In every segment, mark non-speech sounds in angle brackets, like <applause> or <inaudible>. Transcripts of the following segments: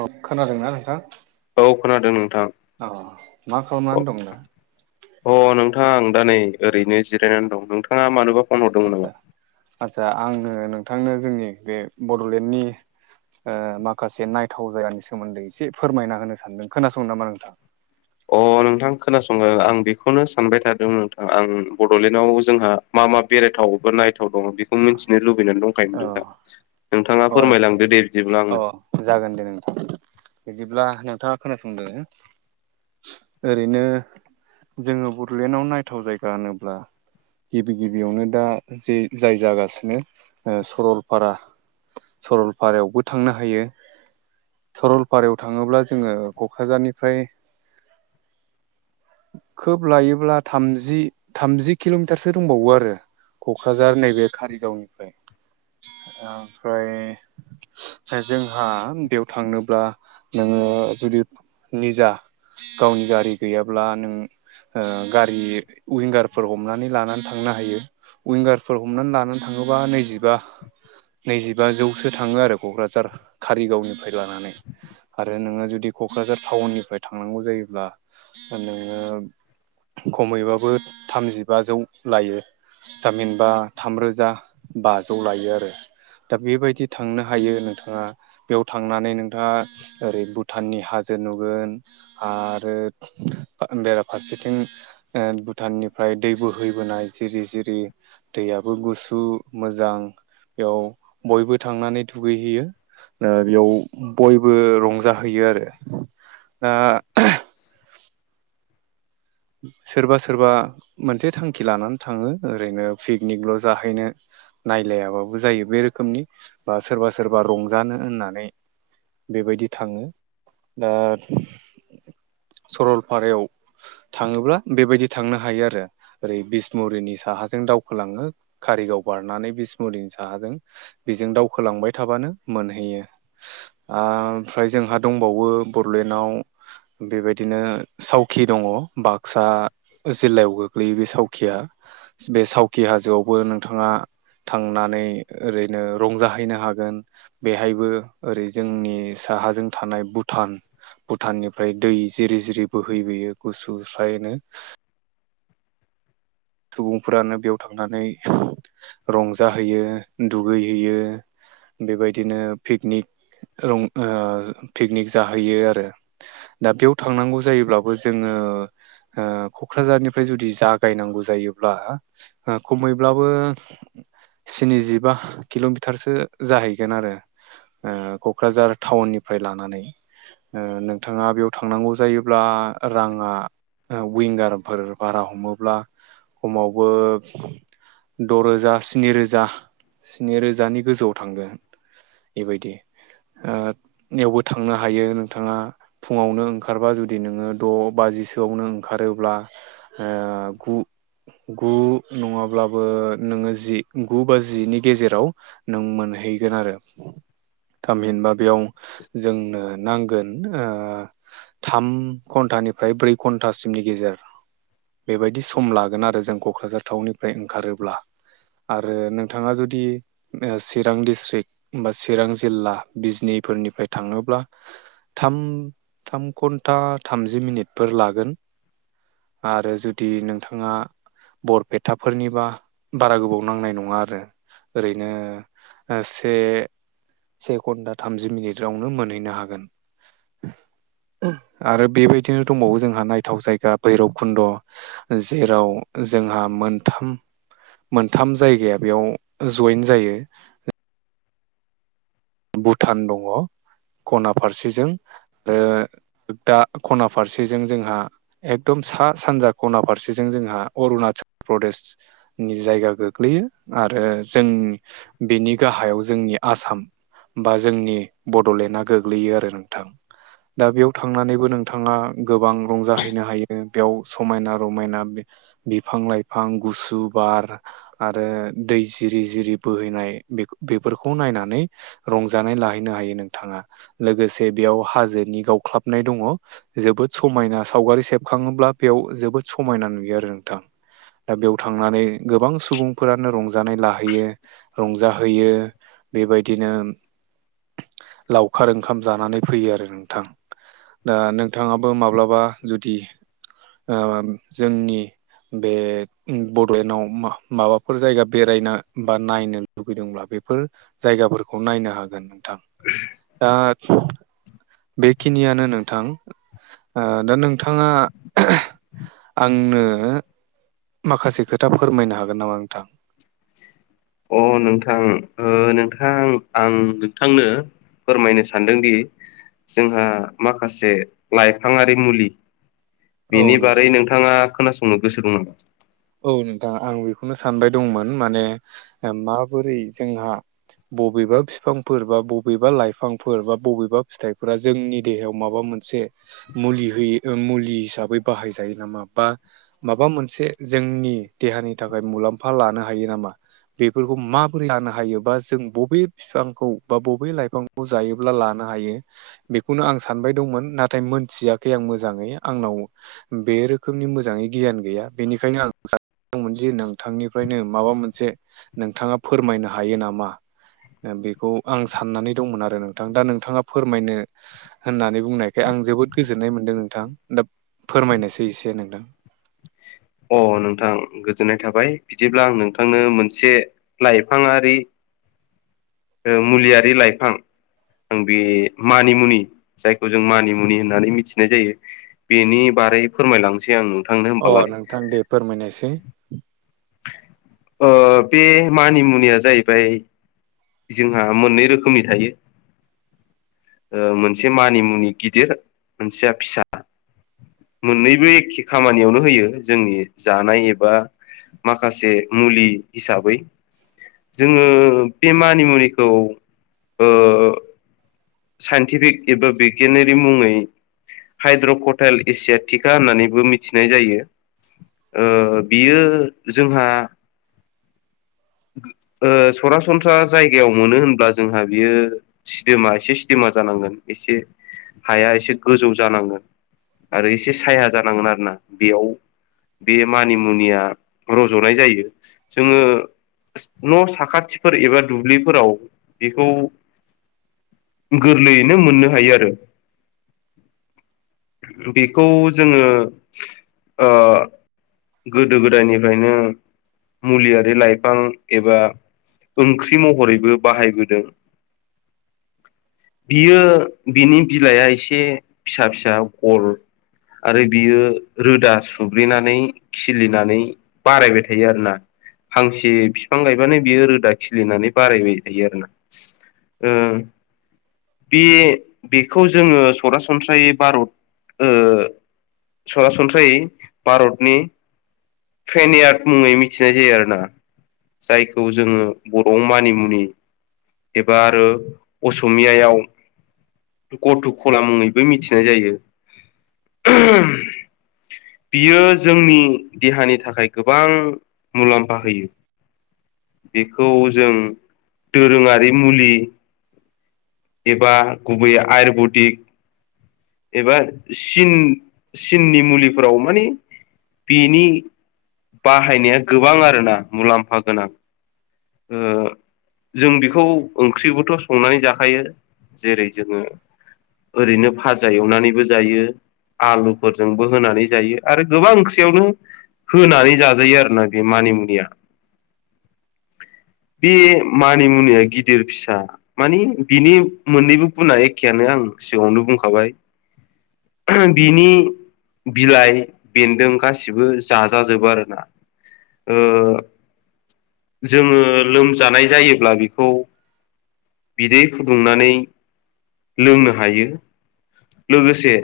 औ खोनादोंना नोंथां? औ खोनादों नोंथां अ मा खालामनानै दं दा? अ नोंथाङा आं दा नै ओरैनो जिरायनानै दं नोंथाङा मानोबा फन हरदोंमोन नामा आतसा आतसा आङो नोंथांनो जोंनि बे बड'लेण्डनि माखासे नायथाव जायगानि सोमोन्दै एसे फोरमायना होनो सानदों खोनासंनो नामा नोंथां? अ नोंथां खोनासंनो आं बेखौनो सानबाय थादों नोंथां आं बड'लेण्डआव जोंहा मा मा बेरायथावबो नायथाव दं बे बे खौ मिथिनो लुबैनानै दंखायोमोन दा नोंथाङा औ फोरमायलांदो दे बिदिब्लाब्ला अ आंनो। जागोन दे नोंथां बिदिब्ला नोंथाङा खोनासंदो। ओरैनो जोङो बड'लेण्डआव नायथाव जायगा होनोब्ला गिबि गिबियावनो दा जे जाय जागासिनो सरलपारा सरलपारायावबो थांनो हायो। सरलपारायाव थाङोब्ला जोङो क'क्राझारनिफ्राय <inaudible> खोब लायोब्ला थामजि थामजि किल'मिटारसो दंबावो आरो, क'क्राझार कक्राझार नैबे कारिगावनिफ्राय ओमफ्राय। जोंहा बेयाव थांनोब्ला नोङो जुदि निजा गावनि गारि गैयाब्ला नों गारि उयगारफोर हमनानै लानानै थांनो हायो उयगार फोर हमनानै लानानै थाङोबा नैजिबा नैजिबाजौसो थाङो आरो क'क्राझार कारिगावनिफ्राय लानानै आरो नोङो जुदि क'क्राझार टाउननिफ्राय थांनांगौ जायोब्ला नोङो खमैबाबो थामजिबाजौ लायो थामहिनबा बा थामरोजा बाजौ लायो आरो, दा बेबायदि थांनो हायो नोंथाङा बेयाव थांनानै नोंथाङा ओरै भुटाननि हाजो नुगोन आरो बेरा फारसेथिं भुटाननिफ्राय दै बोहैबोनाय जिरि जिरि दैयाबो गुसु मोजां बेयाव बयबो थांनानै दुगैहैयो। बेयाव बयबो रंजाहैयो आरो दा सोरबा सोरबा मोनसे थांखि लानानै थाङो ओरैनो पिकनिकल' जाहैनो। नायलायाबाबो जायो बे रोखोमनि बा सोरबा सोरबा रंजानो होननानै। बेबायदि थाङो दा सरलपारायाव थाङोब्ला बेबायदि थांनो हायो आरो। ओरै बिस्मुरिनि साहाजों दावखोलाङो कारिगाव बारनानै बिसमुरिनि साहाजों। बेजों दावखोलांबाय थाबानो मोनहैयो। ओमफ्राय जोंहा दंबावो बड'लेण्डआव बेबायदिनो सौवखि दङ। बाक्सा जिल्लायाव गोग्लैयो बे सौवखिया। बे सौवखि हाजोआवबो नोंथाङा। थांनानै ओरैनो रंजाहैनो हागोन। बेहायबो ओरै जोंनि साहाजों थानाय भुटान भुटाननिफ्राय दै जिरि जिरि बोहैबोयो गुसु स्रायनो। सुबुंफोरानो बेयाव थांनानै रंजाहैयो दुगैहैयो। बेबायदिनो पिकनिक पिकनिक जाहैयो आरो। दा बेयाव थांनांगौ जायोब्लाबो जोङो क'क्राझारनिफ्राय जुदि जागायनांगौ जायोब्ला खमैब्लाबो स्निजिबा किल'मिटारसो जाहैगोन आरो। क'क्राझार टाउननिफ्राय लानानै। नोंथाङा बेयाव थांनांगौ जायोब्ला राङा औ उइंगारफोर बारा हमोब्ला खमावबो द' रोजा स्नि रोजा स्नि रोजानि गोजौआव थांगोन। बेबायदि ओ बेयावबो थांनो हायो नोंथाङा। फुङावनो ओंखारबा जुदि नोङो द' बाजिसोआवनो ओंखारोब्ला ओ गु गु नङाब्लाबो नोङो जि गु बा जिनि गेजेराव नों मोनहैगोन आरो। थामहिनबा बेयाव जोंनो नांगोन ओ थाम घन्टानिफ्राय ब्रै घन्टासिमनि गेजेर बेबायदि सम लागोन आरो जों क'क्राझार टाउननिफ्राय ओंखारोब्ला आरो नोंथाङा जुदि चिरां डिस्ट्रि बा चिरां जिल्ला बिजनिफोरनिफ्राय थाङोब्ला थाम थाम घन्टा थामजि मिनिटफोर लागोन। आरो जुदि नोंथां ङा बरपेटाफोरनिबा बारा गोबाव नांनाय नङा आरो। ओरैनो ओ से से घन्टा थामजि मिनिटावनो मोनहैनो हागोन। आरो बेबायदिनो दंबावो जोंहा नायथाव जायगा भैरबखुन्द'। जेराव जोंहा मोनथाम मोनथाम जायगाया बेयाव जवेन जायो। भुटान दङ खना फारसेजों रो दा खना फारसेजों जोंहा एकदम सा सानजा खना फारसेजों जोंहा अरुणाचल प्रदेश नि जायगा गोग्लैयो आरो जों बेनि गाहायाव जोंनि आसाम बा जोंनि बड'लेण्डआ गोग्लैयो आरो नोंथां। दा बेयाव थांनानैबो नोंथाङा गोबां रंजाहैनो हायो बेयाव समायना रमायना बिफां लाइफां गुसु बार आरो दै जिरि जिरि बोहैनाय बेफोरखौ नायनानै रंजानाय लाहैनो हायो नोंथाङा लोगोसे बेयाव हाजोनि गावख्लाबनाय दङ। जोबोद समायना सावगारि सेबखाङोब्ला बेयाव जोबोद समायना नुयो आरो नोंथां। दा बेयाव थांनानै गोबां सुबुंफोरानो रंजानाय लाहैयो। रंजाहोयो बेबायदिनो। लावखार ओंखाम जानानै फैयो आरो नोंथां। दा नोंथाङाबो माब्लाबा जुदि ओम जोंनि बे बड'लेण्डआव मा-माबाफोर जायगा बेरायनो बा नायनो लुबैदोंब्ला बेफोर जायगाफोरखौ नायनो हागोन नोंथां दा बेखिनियानो नोंथां। ओ दा नोंथाङा आंनो माखासे खोथा फोरमायनो हागोन नामा नोंथां? अ नोंथां ओ नोंथां आं नोंथांनो फोरमायनो सानदोंदि जोंहा माखासे लाइफाङारि मुलि औ बेनि नोंथां बारै नोंथाङा खोनासंनो गोसो दं नामा? औ नोंथां आं बेखौनो सानबाय दंमोन माने ओ माबोरै जोंहा बबेबा फिफांफोर बा बबेबा लाइफांफोर बा बबेबा फिथाइफोरा जोंनि देहायाव माबा मोनसे मुलि होयो ओ मुलि हिसाबै बाहायजायो नामा बा माबा मोनसे जोंनि देहानि थाखाय मुलाम्फा लानो हायो नामा? बेफोरखौ माबोरै लानो हायोबा जों बबे फिफांखौ बा बबे लाइफांखौ जायोब्ला लानो हायो? बेखौनो आं सानबाय दंमोन नाथाय मोनथियाखै आं मोजाङै आंनाव बे रोखोमनि मोजाङै गियान गैया बेनिखायनो आं सा मोनदि नोंथांनिफ्रायनो माबा मोनसे नोंथाङा फोरमायनो हायो नामा? ओ बेखौ आं साननानै दंमोन आरो नोंथां दा नोंथाङा फोरमायनो होननानै बुंनायखाय आं जोबोद गोजोननाय मोनदों नोंथां दा फोरमायनायसाय एसे नोंथां। अ नोंथां गोजोननाय थाबाय बिदिब्ला आं नोंथांनो मोनसे लाइफाङारि ओ मुलियारि लाइफां आं बे मानिमुनि जायखौ जों मानिमुनि होननानै मिथिनाय जायो। बेनि बारै फोरमायलांसै आङो। अ नोंथां दे फोरमायनायसाय। ओ बे मानिमुनिया जाहैबाय जोंहा मोननै रोखोमनि थायो। ओ मोनसे मानिमुनि गिदिर मोनसेया फिसा। मोननैबो एखे खामानियावनो होयो जोंनि जानाय एबा माखासे मुलि हिसाबै। जोङो बे मानिमुनिखौ ओ साइन्टिफिक एबा बिगियानारि मुङै हाइद्रकटाइल एसियाटिका होननानैबो मिथिनाय जायो। ओ बियो जोंहा ओ सरासन्स्रा जायगायाव मोनो होनब्ला जोंहा बियो सिदोमा एसे सिदोमा जानांगोन एसे हाया एसे गोजौ जानांगोन। आरो एसे साया जानांगोन आरो ना बेयाव बे मानिमुनिया रज'नाय जायो जोङो न' साखाथिफोर एबा दुब्लिफोराव बिखौ गोरलैयैनो मोननो हायो आरो। बिखौ जोङो ओ गोदो गोदायनिफ्रायनो मुलियारि लाइ फां एबा ओंख्रि महरैबो बाहायबोदों। बियो बिनि बिलाइआ एसे फिसा फिसा गल आरो बियो रोदा सुब्रेनानै खिलिनानै बारायबाय थायो आरोना हांसि ए बिफां गायबानो बियो रोदा खिलिनानै बारायबाय थायो आरोना ओ बे-बेखौ जोङो सरासनस्रायै भारत ओ सरासन्स्रायै भारतनि फ्रेनियार्ड मुङै मिथिनाय जायो आरोना। जायखौ जोङो बर'आव मानिमुनि एबा आरो असमियाव गटुख'ला मुङैबो मिथिनाय जायो। बियो जोंनि देहानि थाखाय गोबां मुलाम्फा होयो। बेखौ जों दोरोङारि मुलि एबा गुबैयै आयुरबदिक एबा चिन चिननि मुलिफोराव माने बिनि बाहायनाया गोबां आरोना मुलाम्फा गोनां। ओ जों बेखौ ओंख्रिबोथ' संनानै जाखायो। जेरै जोङो ओरैनो फाजा एवनानैबो जायो। आलुफोरजोंबो होनानै जायो आरो गोबां ओंख्रियावनो होनानै जाजायो आरोना बे मानिमुनिया। बे मानिमुनिया गिदिर फिसा माने बिनि मोननैबो गुना एखेयानो आं सिगाङावनो बुंखाबाय बिनि बिलाइ बेन्दों गासिबो जाजाजोबो आरोना। ओ जोंङो लोमजानाय जायोब्ला बेखौ बिदै फु सुंनानै लोंनो हायो लोगोसे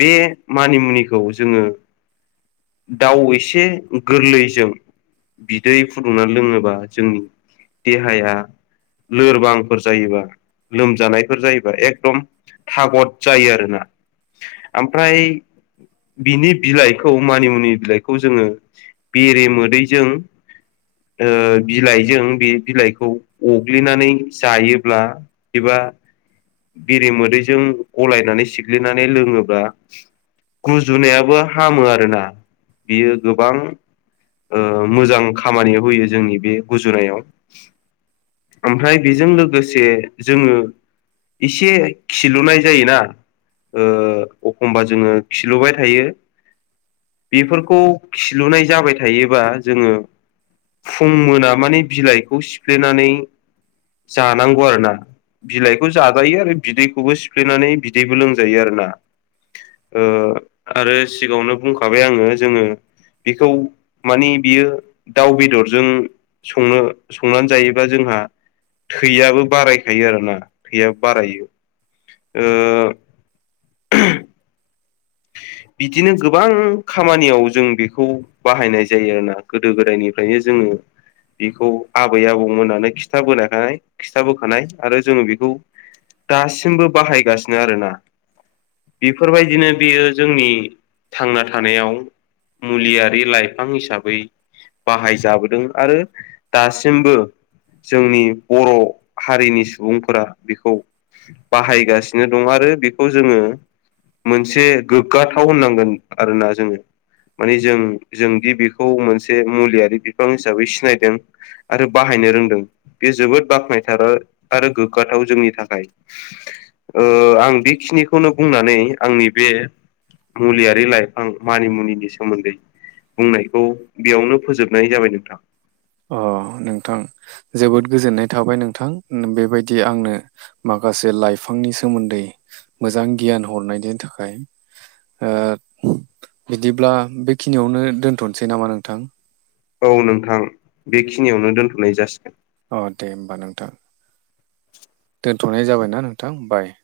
बे मानिमुनिखौ जोंङो दाउ एसे गोरलैजों बिदै फुदुंना लोङोबा जोंनि देहाया लोरबां फोर जायोबा लोमजानायफोर जायोबा एकदम थागद जायो आरोना ओमफ्राय बिनि बिलाइखौ मानिमुनि बिलाइखौ जोङो बेरे मोदैजों बिलाइजों बे बिलाइखौ अग्लिनानै जायोब्ला एबा बिरि मोदैजों गलायनानै सिग्लिनानै लोङोब्ला गुजुनायाबो हामो आरोना बियो गोबां मोजां खामानियाव होयो जोंनि बे गुजुरायाव ओमफ्राय बेजों लोगोसे जोंङो एसे खिलुनाय जायोना एखमबा जोंङो खिलुबाय थायो बेफोरखौ खिलुनाय जाबाय थायोबा जोंङो फुं मोना माने बिलाइखौ सिफ्लेनानै जानांगौ आरो ना बिलाइखौ जाजायो आरो बिदैखौबो सिफ्लेनानै बिदैबो लोंजायो आरो ना आरो सिगाङावनो बुंखाबाय आंङो जोंङो बेखौ माने बियो दाउ बेदरजों संनो संनानै जायोबा जोंहा थैयाबबो बारायखायो आरोना थैय बारायो ओ बिदिनो गोबां खामानियाव जों बेखौ बाहायनाय जायो आरोना गोदो गोदायनिफ्रायनो जोंङो बेखौ आबै आबौ मोननानै खिथाबोनायखानाय खिथाबोखानाय आरो जोंङो बेखौ दासिमबो बाहायगासिनो आरोना बेफोरबायदिनो बेयो जोंनि थांना थानायाव मुलियारि लाइफां हिसाबै बाहायजाबोदों आरो दासिमबो जोंनि बर' हारिनि सुबुंफोरा बेखौ बाहायगासिनो दं आरो बेखौ जोंङो मोनसे गोग्गाथाव होननांगोन आरोना जोंङो माने जों जोंदि बेखौ मोनसे मुलियारि बिफां हिसाबै सिनायदों आरो बाहायनो रोंदों बे जोबोद बाख्नायथाव आरो गोग्गाथाव जोंनि थाखाय आं बेखिनिखौनो बुंनानै आंनि बे मुलियारि लाइफां मानिमुनिनि सोमोन्दै बुंनायखौ बेयावनो फोजोबनाय जाबाय नोंथां। अ नोंथां जोबोद गोजोननाय थाबाय नोंथां बेबायदि आंनो माखासे लाइफांनि सोमोन्दै मोजां गियान हरनायनि थाखाय बिदिब्ला बेखिनियावनो दोनथ'नोसै नामा नोंथां औ नोंथां बेखिनियावनो दोनथ'नाय जासिगोन। अ दे होमबा नोंथां दोन्थ'नाय जाबायना नोंथां बाय